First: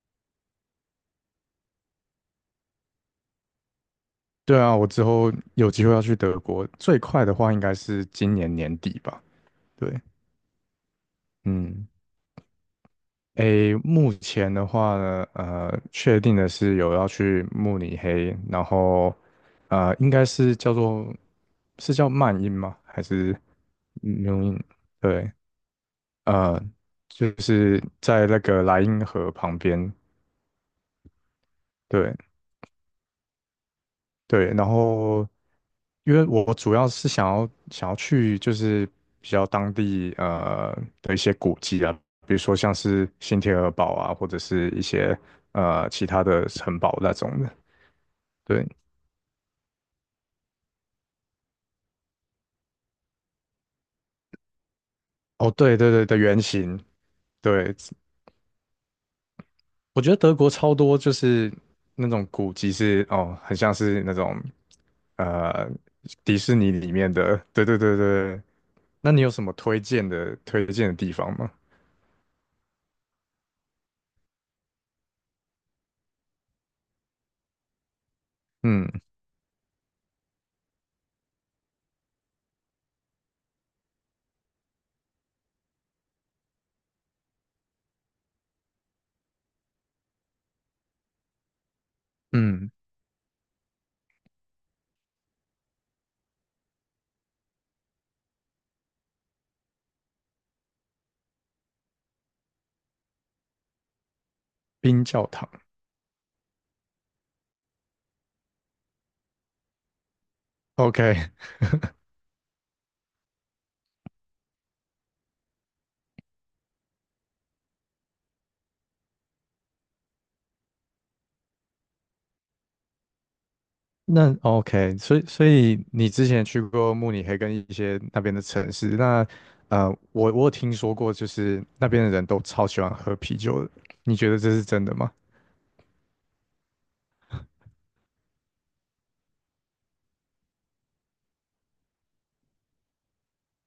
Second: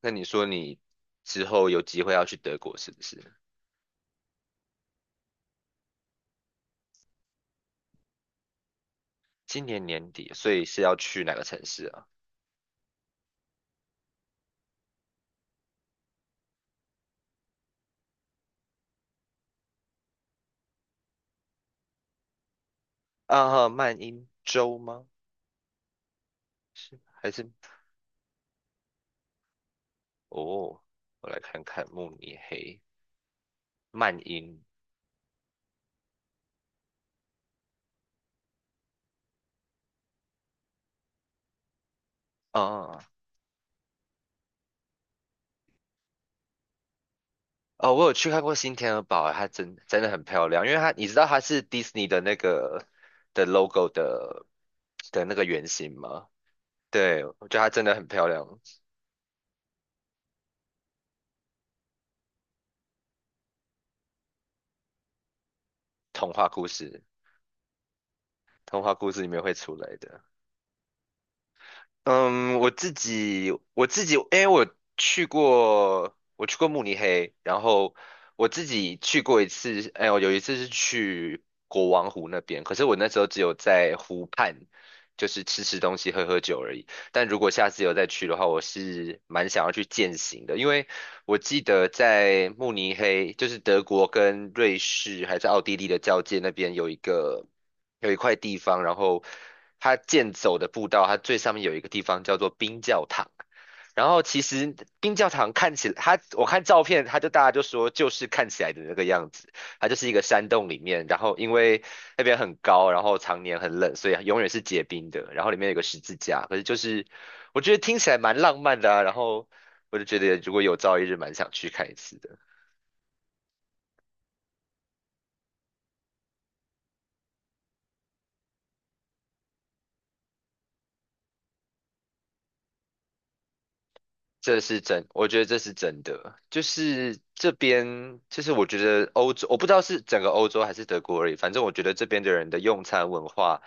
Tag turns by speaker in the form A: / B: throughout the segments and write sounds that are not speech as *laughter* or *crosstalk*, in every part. A: 那你说你之后有机会要去德国是不是？
B: 对啊，我之后有机会要去德国，最快的话应该是今年年底吧。
A: 今年
B: 对，
A: 年底，所以是要去哪个城市
B: 嗯，
A: 啊？
B: 诶，目前的话呢，确定的是有要去慕尼黑，然后应该是叫做是叫曼因吗？还是
A: 啊，曼因
B: 纽因？
A: 州吗？
B: 对，呃，
A: 是
B: 就
A: 还是？
B: 是在那个莱茵河旁边。
A: 哦，我来看看慕
B: 对，
A: 尼黑、曼
B: 对，
A: 因。
B: 然后因为我主要是想要去就是比较当地的一些古迹啊，比如说像
A: 啊
B: 是新天鹅堡啊，或者是一些其他的城堡那种的。
A: 哦，我有去看过
B: 对，
A: 新天鹅堡啊，它真的很漂亮，因为它你知道它是迪士尼的那个 logo 的那个
B: 哦，
A: 原
B: 对对
A: 型
B: 对的
A: 吗？
B: 原型，
A: 对，我觉得它
B: 对，
A: 真的很漂亮，
B: 我觉得德国超多就是那种古迹是哦，很像是那种呃
A: 童
B: 迪
A: 话
B: 士
A: 故
B: 尼里
A: 事，
B: 面的，对对对对。
A: 童话
B: 那
A: 故事
B: 你
A: 里
B: 有
A: 面
B: 什
A: 会
B: 么
A: 出
B: 推
A: 来
B: 荐
A: 的。
B: 的推荐的地方吗？
A: 嗯，我自己，因为我去过慕尼黑，然后我自己
B: 嗯
A: 去过一次，哎，我有一次是去国王湖那边，可是我那时候只有在湖畔，就是吃吃东西、喝喝酒而已。但如果下次有再去的话，我是蛮想要去践行的，因为我记得在
B: 嗯。
A: 慕尼黑，就是德国跟瑞士还是奥地利的交界那边有一个。有一块地方，然后它健走的步道，它最上面有一个地方叫做冰教堂。然后其实
B: 冰
A: 冰
B: 教
A: 教
B: 堂。
A: 堂看起来，它我看照片，它就大家就说就是看起来的那个样子，它就是一个山洞里面，然
B: OK。
A: 后因为那边很高，然后常年很冷，所以永远是结冰的。然后里面有个十字架，可是就是我觉得听起来蛮浪漫的啊。然后我就觉得如果有朝一日蛮想去看一次的。
B: *laughs* 那 OK，所以你之前去过慕尼黑跟一些那边的城市，那我有听说过，就是那边的人都超喜欢喝啤酒的，你觉得这
A: 这
B: 是
A: 是
B: 真的
A: 真，
B: 吗？
A: 我觉得这是真的。就是这边，就是我觉得欧洲，我不知道是整个欧洲还是德国而已，反正我觉得这边的人的用餐文化，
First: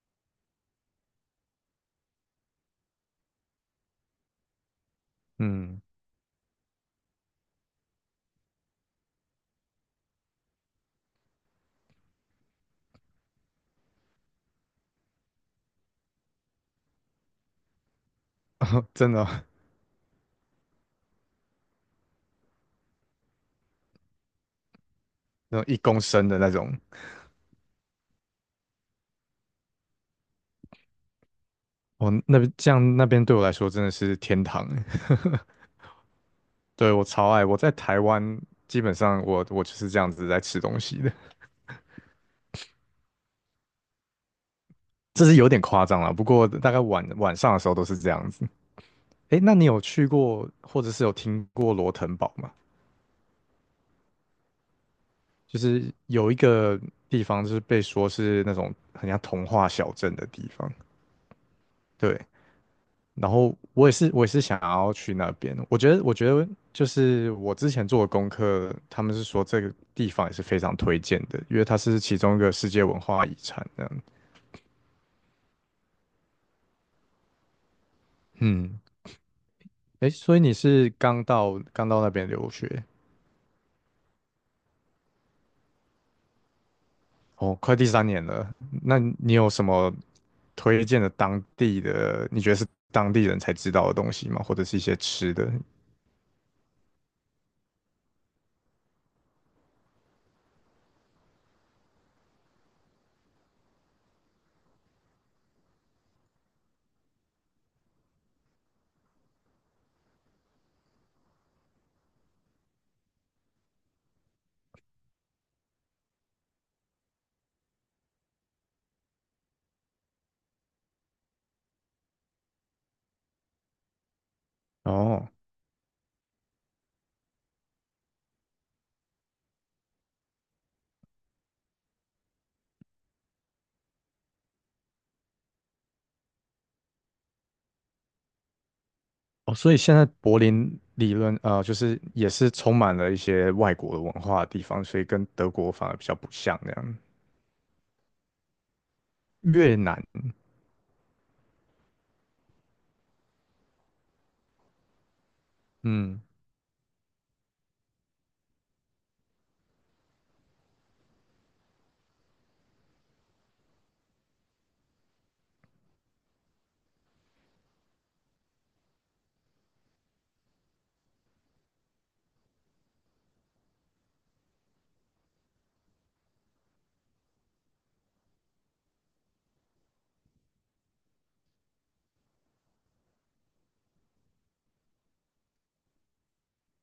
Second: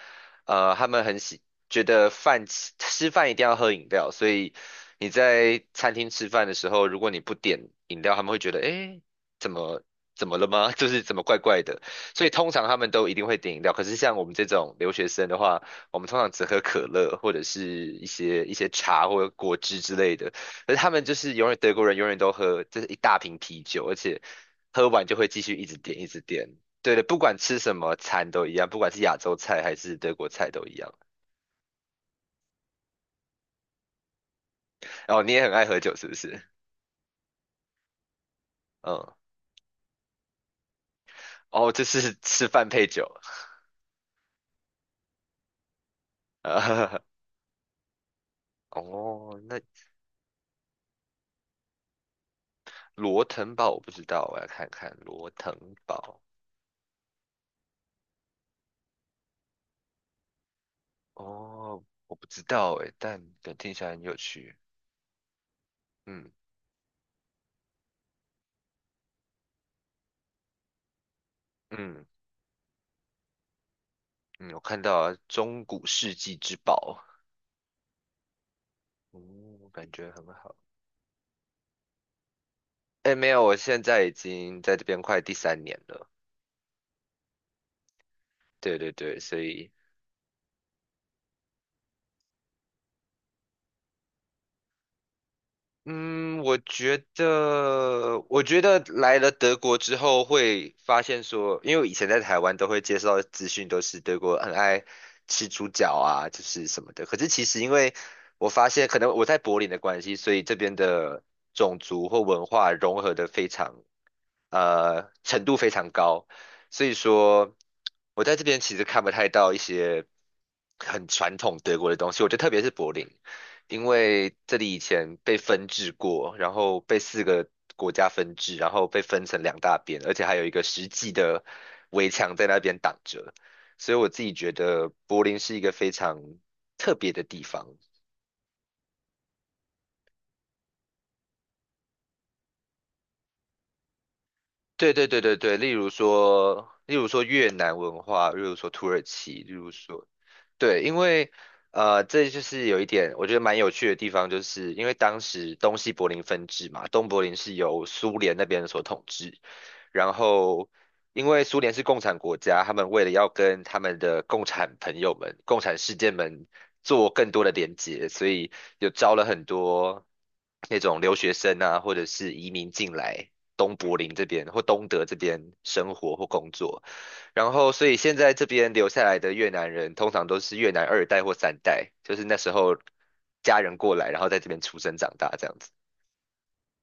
A: 他们很喜，觉得吃饭一定要喝饮料，所以你在
B: 嗯，
A: 餐厅吃饭的时候，如果你不点饮料，他们会觉得，诶，怎么怎么了吗？*laughs* 就是怎么怪怪的。所以通常他们都一定会点饮料，可是像我们这种留学生的话，我们通常只喝可乐或者是一些
B: *laughs*
A: 茶
B: 真
A: 或
B: 的
A: 者
B: 哦。
A: 果汁之类的。可是他们就是永远德国人永远都喝，就是一大瓶啤酒，而且喝完就会继续
B: 那
A: 一
B: 种
A: 直
B: 一
A: 点
B: 公
A: 一直
B: 升的
A: 点。
B: 那种，
A: 对的，不管吃什么餐都一样，不管是亚洲菜还是德国菜都一样。
B: 哦，那边对我来说真的是天堂。
A: 哦，你
B: *laughs*
A: 也很爱喝酒是不是？
B: 对，我超爱。我在台湾基本
A: 嗯，
B: 上我就是这样子在吃东西的，
A: 哦，就是吃饭配酒。
B: 这是有点夸张了，不
A: *laughs*
B: 过大概
A: 啊
B: 晚上的时候都是这样子。
A: 哦，
B: 哎，那
A: 那
B: 你有去过或者是有听过罗腾堡吗？
A: 罗腾堡我不知道，我要看看罗腾
B: 就是
A: 堡。
B: 有一个地方，就是被说是那种很像童话小镇的地方。
A: 哦，我
B: 对，
A: 不知道诶，但
B: 然
A: 感觉
B: 后
A: 听起来很有
B: 我也是
A: 趣。
B: 想要去那边。我觉得，
A: 嗯
B: 就是我之前做的功课，他们是说这个地方也是非常推荐的，因为它是
A: 嗯
B: 其中一个世界文化遗产这样。
A: 嗯，我看到了中古世纪之宝，
B: 嗯，
A: 哦，我感
B: 哎，
A: 觉很
B: 所以
A: 好。
B: 你是刚到那边留学？
A: 哎，没有，我现在已经在这边快第三年了。
B: 哦，快第三年了，
A: 对对
B: 那
A: 对，
B: 你
A: 所
B: 有什
A: 以
B: 么推荐的当地的，你觉得是当地人才知道的东西吗？或者是一些吃的？
A: 嗯，我觉得，我觉得来了德国之后会发现说，因为我以前在台湾都会接受到的资讯都是德国很爱吃猪脚啊，就是什么的。可是其实因为我发现，可能我在柏林的关系，所以这边的种族或文化融合的非常，程度非常高。所以说，我在这边其实看不太到一些很传统德国的东西，我觉得特别是柏林。因为这里以前
B: 哦
A: 被分治过，然后被四个国家分治，然后被分成两大边，而且还有一个实际的围墙在那边挡着，所以我自己觉得柏林是一个非常特别的地方。
B: 哦，所以现在柏林理论就是也是充满了一些外国的文化的地方，
A: 对
B: 所以
A: 对对
B: 跟
A: 对
B: 德
A: 对，例
B: 国
A: 如
B: 反而比较不像
A: 说，
B: 那
A: 例
B: 样。
A: 如说越南文化，例如说土耳其，例如
B: 越南，
A: 说，对，因为这就是有一点我觉得蛮有趣的地方，就是因为当时东西柏
B: 嗯，
A: 林分治嘛，东柏林是由苏联那边所统治，然后因为苏联是共产国家，他们为了要跟他们的共产朋友们、共产世界们做更多的连接，所以有招了很多那种留学生啊，或者是移民进来东柏林这边或东德这边生活或工作。然后，所以现在这边留下来的越南人，通常都是越南二代或三代，就是那时候家人过来，然后在这边出生长大这样子。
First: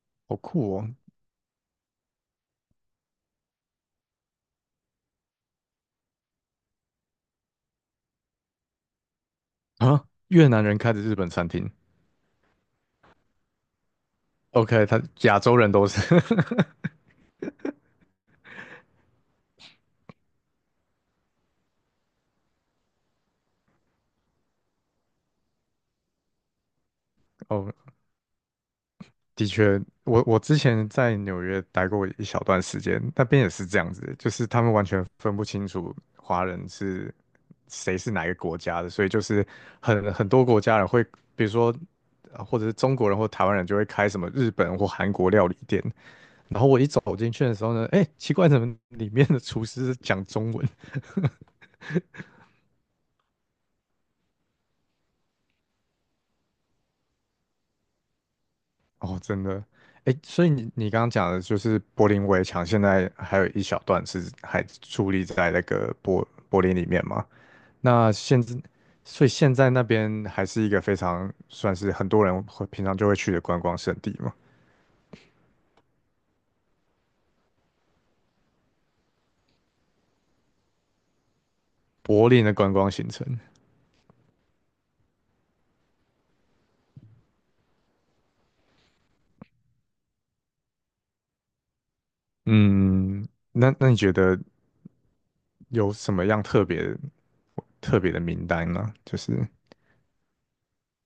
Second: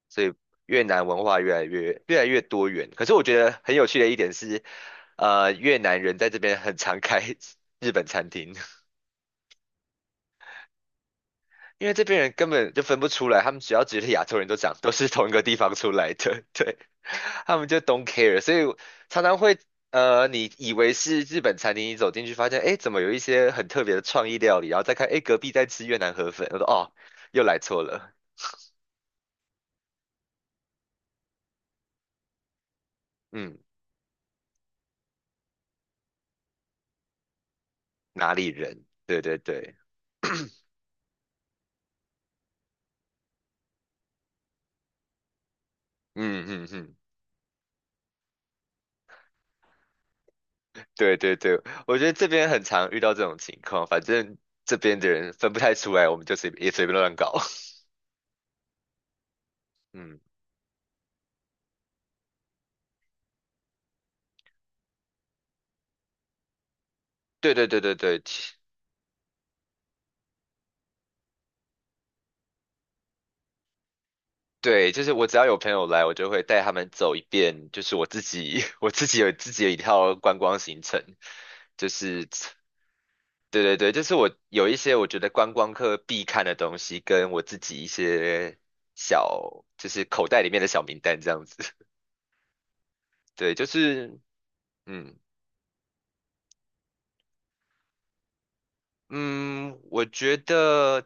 A: 所以
B: 好酷
A: 越
B: 哦！
A: 南文化越来越多元。可是我觉得很有趣的一点是，越南人在这边很常开 *laughs* 日本餐厅。
B: 啊，越南人开的日本餐厅
A: 因为这边人根本就分不出来，他们只要觉得亚洲人都长
B: ，OK，
A: 都
B: 他
A: 是同一
B: 亚
A: 个地
B: 洲人
A: 方
B: 都
A: 出
B: 是
A: 来的，*laughs* 对，他们就 don't care,所以我常常会你以为是日本餐厅，你走进去发现，哎，怎么有一些很特别的创意料理，然后再看，哎，隔壁在吃越南河粉，我说哦，又来
B: 哦。*laughs*
A: 错
B: 哦。
A: 了，
B: 的确，我之前在纽约待过一小段时间，那边也
A: 嗯，
B: 是这样子，就是他们完全分不清楚华人是谁是哪一
A: 哪
B: 个
A: 里
B: 国家
A: 人？
B: 的，所以
A: 对
B: 就
A: 对
B: 是
A: 对，
B: 很多国家人会，比如说或者是中国人或台湾人就会开什么日本或韩国料理店，
A: 嗯
B: 然后
A: 嗯
B: 我一
A: 嗯，
B: 走进去的时候呢，哎，奇怪，怎么里面的厨师是讲中文？
A: 对对对，我觉得这边很常遇到这种情况，反正这边的人分不太出来，我们就随也随便乱搞，
B: 哦，真的，
A: *laughs*
B: 哎，
A: 嗯，
B: 所以你刚刚讲的就是柏林围墙，现在还有一小段是还矗立在那个柏林里面吗？
A: 对对对对
B: 那
A: 对。
B: 现在，所以现在那边还是一个非常算是很多人会平常就会去的观光胜地嘛，
A: 对，就是我只要有朋友来，我就会带他们走一遍，就是我自己 *laughs* 我自己有自己的一套观光行程，就是
B: 柏林的观光行程。
A: 对对对，就是我有一些我觉得观光客必看的东西，跟我自己一些小就是口袋里面的小名单这样子。
B: 嗯，
A: *laughs* 对，就
B: 那你觉
A: 是
B: 得
A: 嗯，
B: 有什么样特别的名单呢？就是
A: 嗯，我觉得，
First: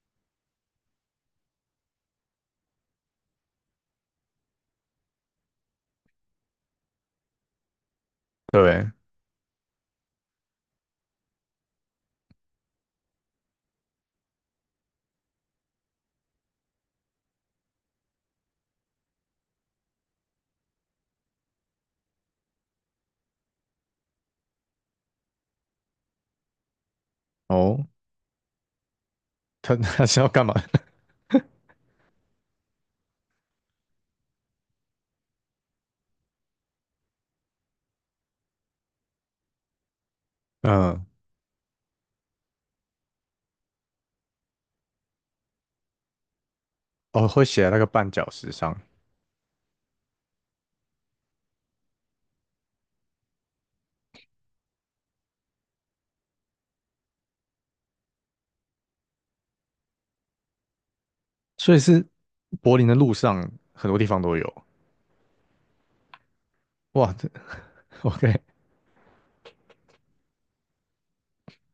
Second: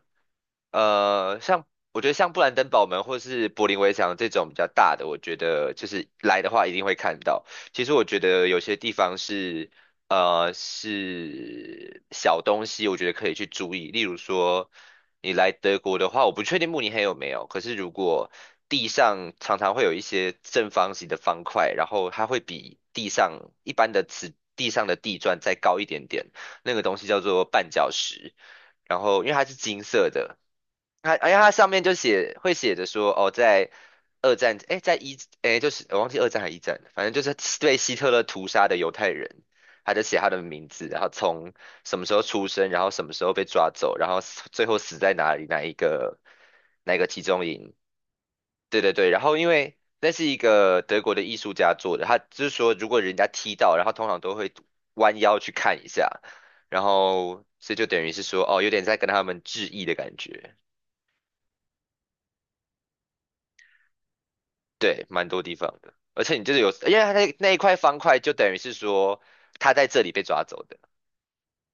A: 像我觉得像布兰登堡门或是柏林围墙这种比较大的，我觉得就是来的话一定会看到。其实我觉得有些
B: 对，
A: 地方是，是小东西，我觉得可以去注意。例如说，你来德国的话，我不确定慕尼黑有没有，可是如果地上常常会有一些正方形的方块，然后它会比地上一般的瓷地上的地砖再高一点点。那个东西叫做绊
B: 哦，
A: 脚石，然后因为它是
B: 他
A: 金
B: *laughs* 他
A: 色
B: 是要
A: 的，
B: 干嘛？*laughs*
A: 他哎呀，他上面就写会写着说，哦，在二战，哎，在一，哎，就是我忘记二战还一战了反正就是对希特勒屠杀的犹太人，他就写他的名字，然
B: 嗯，
A: 后从什么时候出生，然后什么时候被抓走，然后死最后死在哪里，哪一个集
B: 哦，会
A: 中
B: 写在
A: 营。
B: 那个绊脚石上，
A: 对对对，然后因为那是一个德国的艺术家做的，他就是说如果人家踢到，然后通常都会弯腰去看一下，然后所以就等于是说哦，有点在跟他们致意的感觉。
B: 所以是柏林的路上很多地方都有。
A: 对，蛮多地方的，而且你就是有，因为它
B: 哇，这
A: 那一块方
B: *laughs*
A: 块就
B: OK。
A: 等于是说他在这里被抓走的。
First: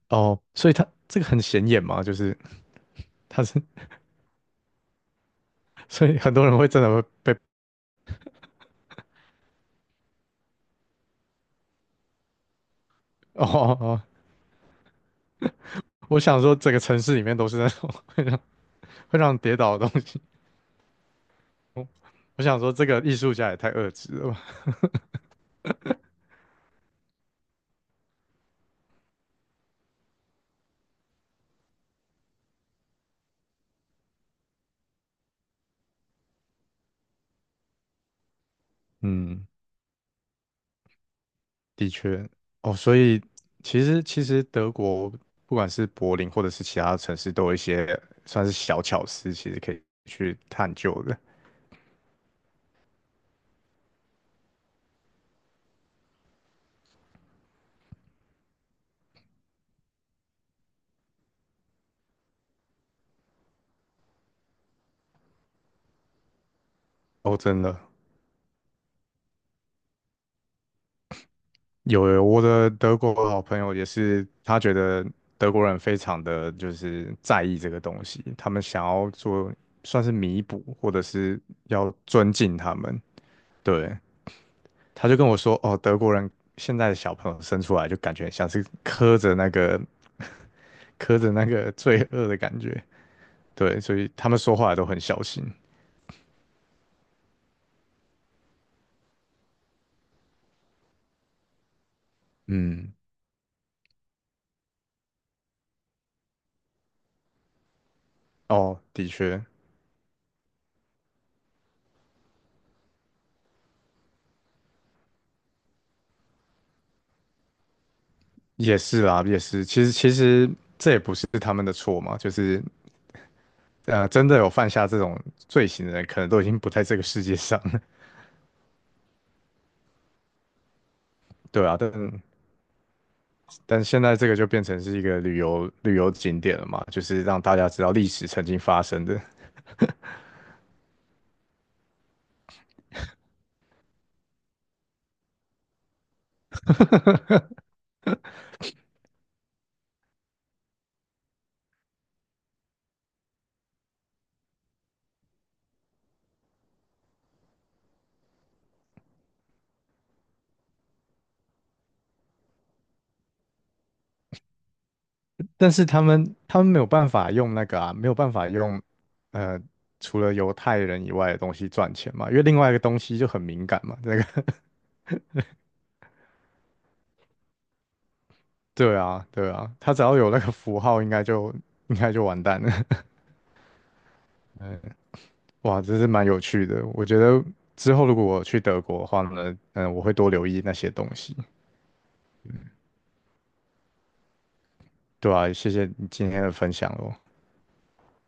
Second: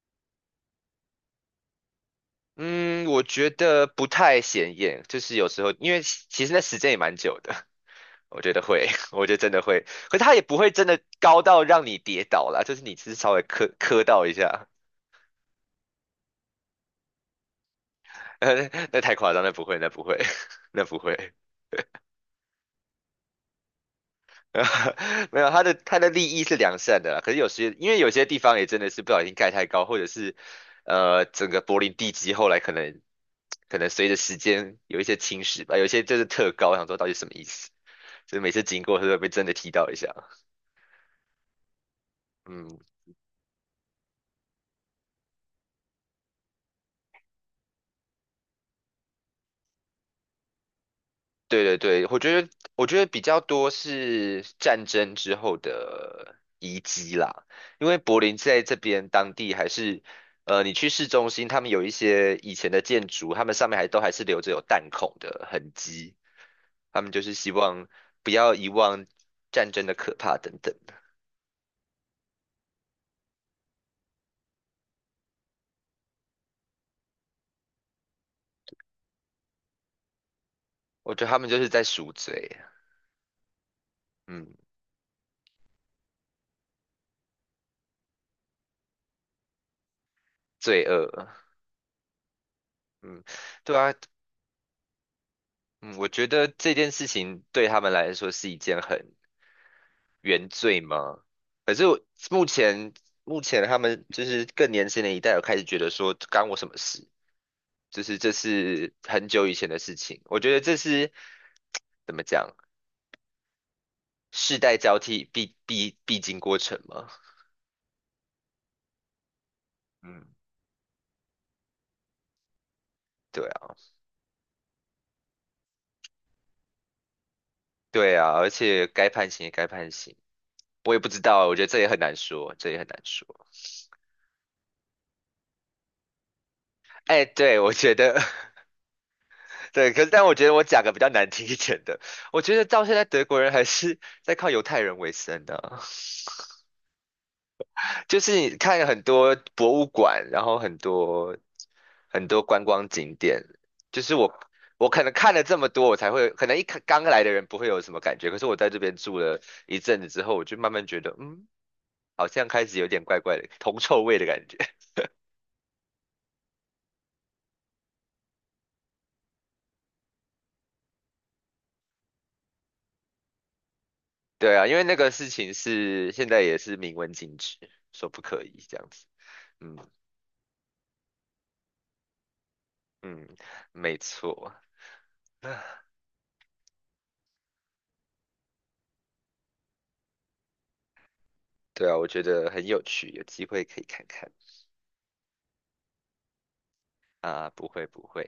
B: 哦，所以他这个很显眼嘛，就是
A: 嗯，我
B: 他
A: 觉
B: 是，
A: 得不太显眼，就是有时候
B: *laughs*
A: 因为
B: 所以
A: 其
B: 很
A: 其
B: 多
A: 实
B: 人
A: 那
B: 会
A: 时
B: 真的
A: 间也
B: 会
A: 蛮
B: 被
A: 久的，*laughs* 我觉得会，*laughs* 我觉得真的会，可是它也不会真的高到让你跌倒啦，就是你只是稍微
B: 哦
A: 磕
B: 哦，哦，
A: 磕到一下，
B: 我想说整个城市里面都是那种 *laughs* 会让
A: *laughs* 那太夸
B: 人
A: 张，那
B: 跌
A: 不会，
B: 倒的
A: 那
B: 东
A: 不会，
B: 西。
A: *laughs* 那不会。
B: 我我想说这个艺术家也太恶质了吧？
A: *laughs* 没有，它的利益是良善的啦，可是有些因为有些地方也真的是不小心盖太高，或者是整个柏林地基后来可能可能随着时间有一些侵蚀吧，有一些就是特高，我想说到底什么意思，所以每次经过都会被真
B: 嗯，
A: 的踢到一下。
B: 的确。哦，
A: 嗯，
B: 所以其实德国不管是柏林或者是其他城市，都有一些算是小巧思，其实可以去探究的。
A: 对对对，我觉得我觉得比较多是战争之后的遗迹啦，因为柏林在这边当地还是，你去市中心，他们有一些以前的建筑，他们上面还都还是留着有弹孔的痕迹，他们就是
B: 哦，
A: 希
B: 真的，
A: 望不要遗忘战争的可怕等等
B: 有有，我的德国好朋友也是，他觉得德国人非常的就是在意这个东西，他们想要做算是弥补，或者
A: 我觉得他
B: 是
A: 们就是在
B: 要
A: 赎
B: 尊
A: 罪，
B: 敬他们，对，
A: 嗯，
B: 他就跟我说，哦，德国人现在的小朋友生出来就感觉像是磕着那个
A: 罪恶，
B: 罪恶的感觉，
A: 嗯，对
B: 对，
A: 啊，
B: 所以他们说话都很小心。
A: 嗯，我觉得这件事情对他们来说是一件很原罪吗？可是我目前
B: 嗯，
A: 目前他们就是更年轻的一代有开始觉得说干我什么事，就是这
B: 哦，
A: 是
B: 的
A: 很
B: 确，
A: 久以前的事情。我觉得这是怎么讲，世代交替必经过程嘛。
B: 也是啦，也是。其
A: 嗯，
B: 实这也不是他们的错嘛，就是
A: 对啊，
B: 真的有犯下这种罪行的人，可能都已经不在这个世界上了。
A: 对啊，而且该判刑也该判刑，我也不知道，
B: *laughs*
A: 我觉
B: 对
A: 得
B: 啊，
A: 这也很难说，这也很难说。
B: 但现在这个就变成是一个旅游景点了嘛，就是
A: 哎，
B: 让大
A: 对，
B: 家
A: 我
B: 知道
A: 觉
B: 历
A: 得
B: 史曾经
A: *laughs*
B: 发生的。
A: 对，可是但我觉得我讲个比较难听一点的，我觉得到现在德国人还是在靠犹太人为生的啊就是你看很多博物馆，然后很多很多观光景点，就是我可能看了这么多，我才会可能一开刚来的人不会有什么感觉，可是我在这边住了一阵子之后，我就慢慢觉得，嗯，好像开始有点怪怪的铜臭味的感觉。*laughs*
B: 但是他们没有办法用那个啊，没有办法用呃，除了犹太人以外的东西赚钱嘛，因为另外一个东西就很敏感嘛，那个
A: 对啊，
B: *laughs*
A: 因为那个事情是现在也是明文禁止，说不可以这样
B: 对
A: 子。
B: 啊对啊，
A: 嗯
B: 他只要有那个符号，应该就完蛋了。
A: 嗯，没错。
B: *laughs* 哇，
A: *sighs*
B: 这是蛮有趣的，我觉得之后如果我去德国的话呢，嗯，我会多留意那些东西。
A: 对啊，我觉得很有趣，有机会可以看看
B: 对啊，谢谢你今天的分享哦。
A: 啊，不会不会。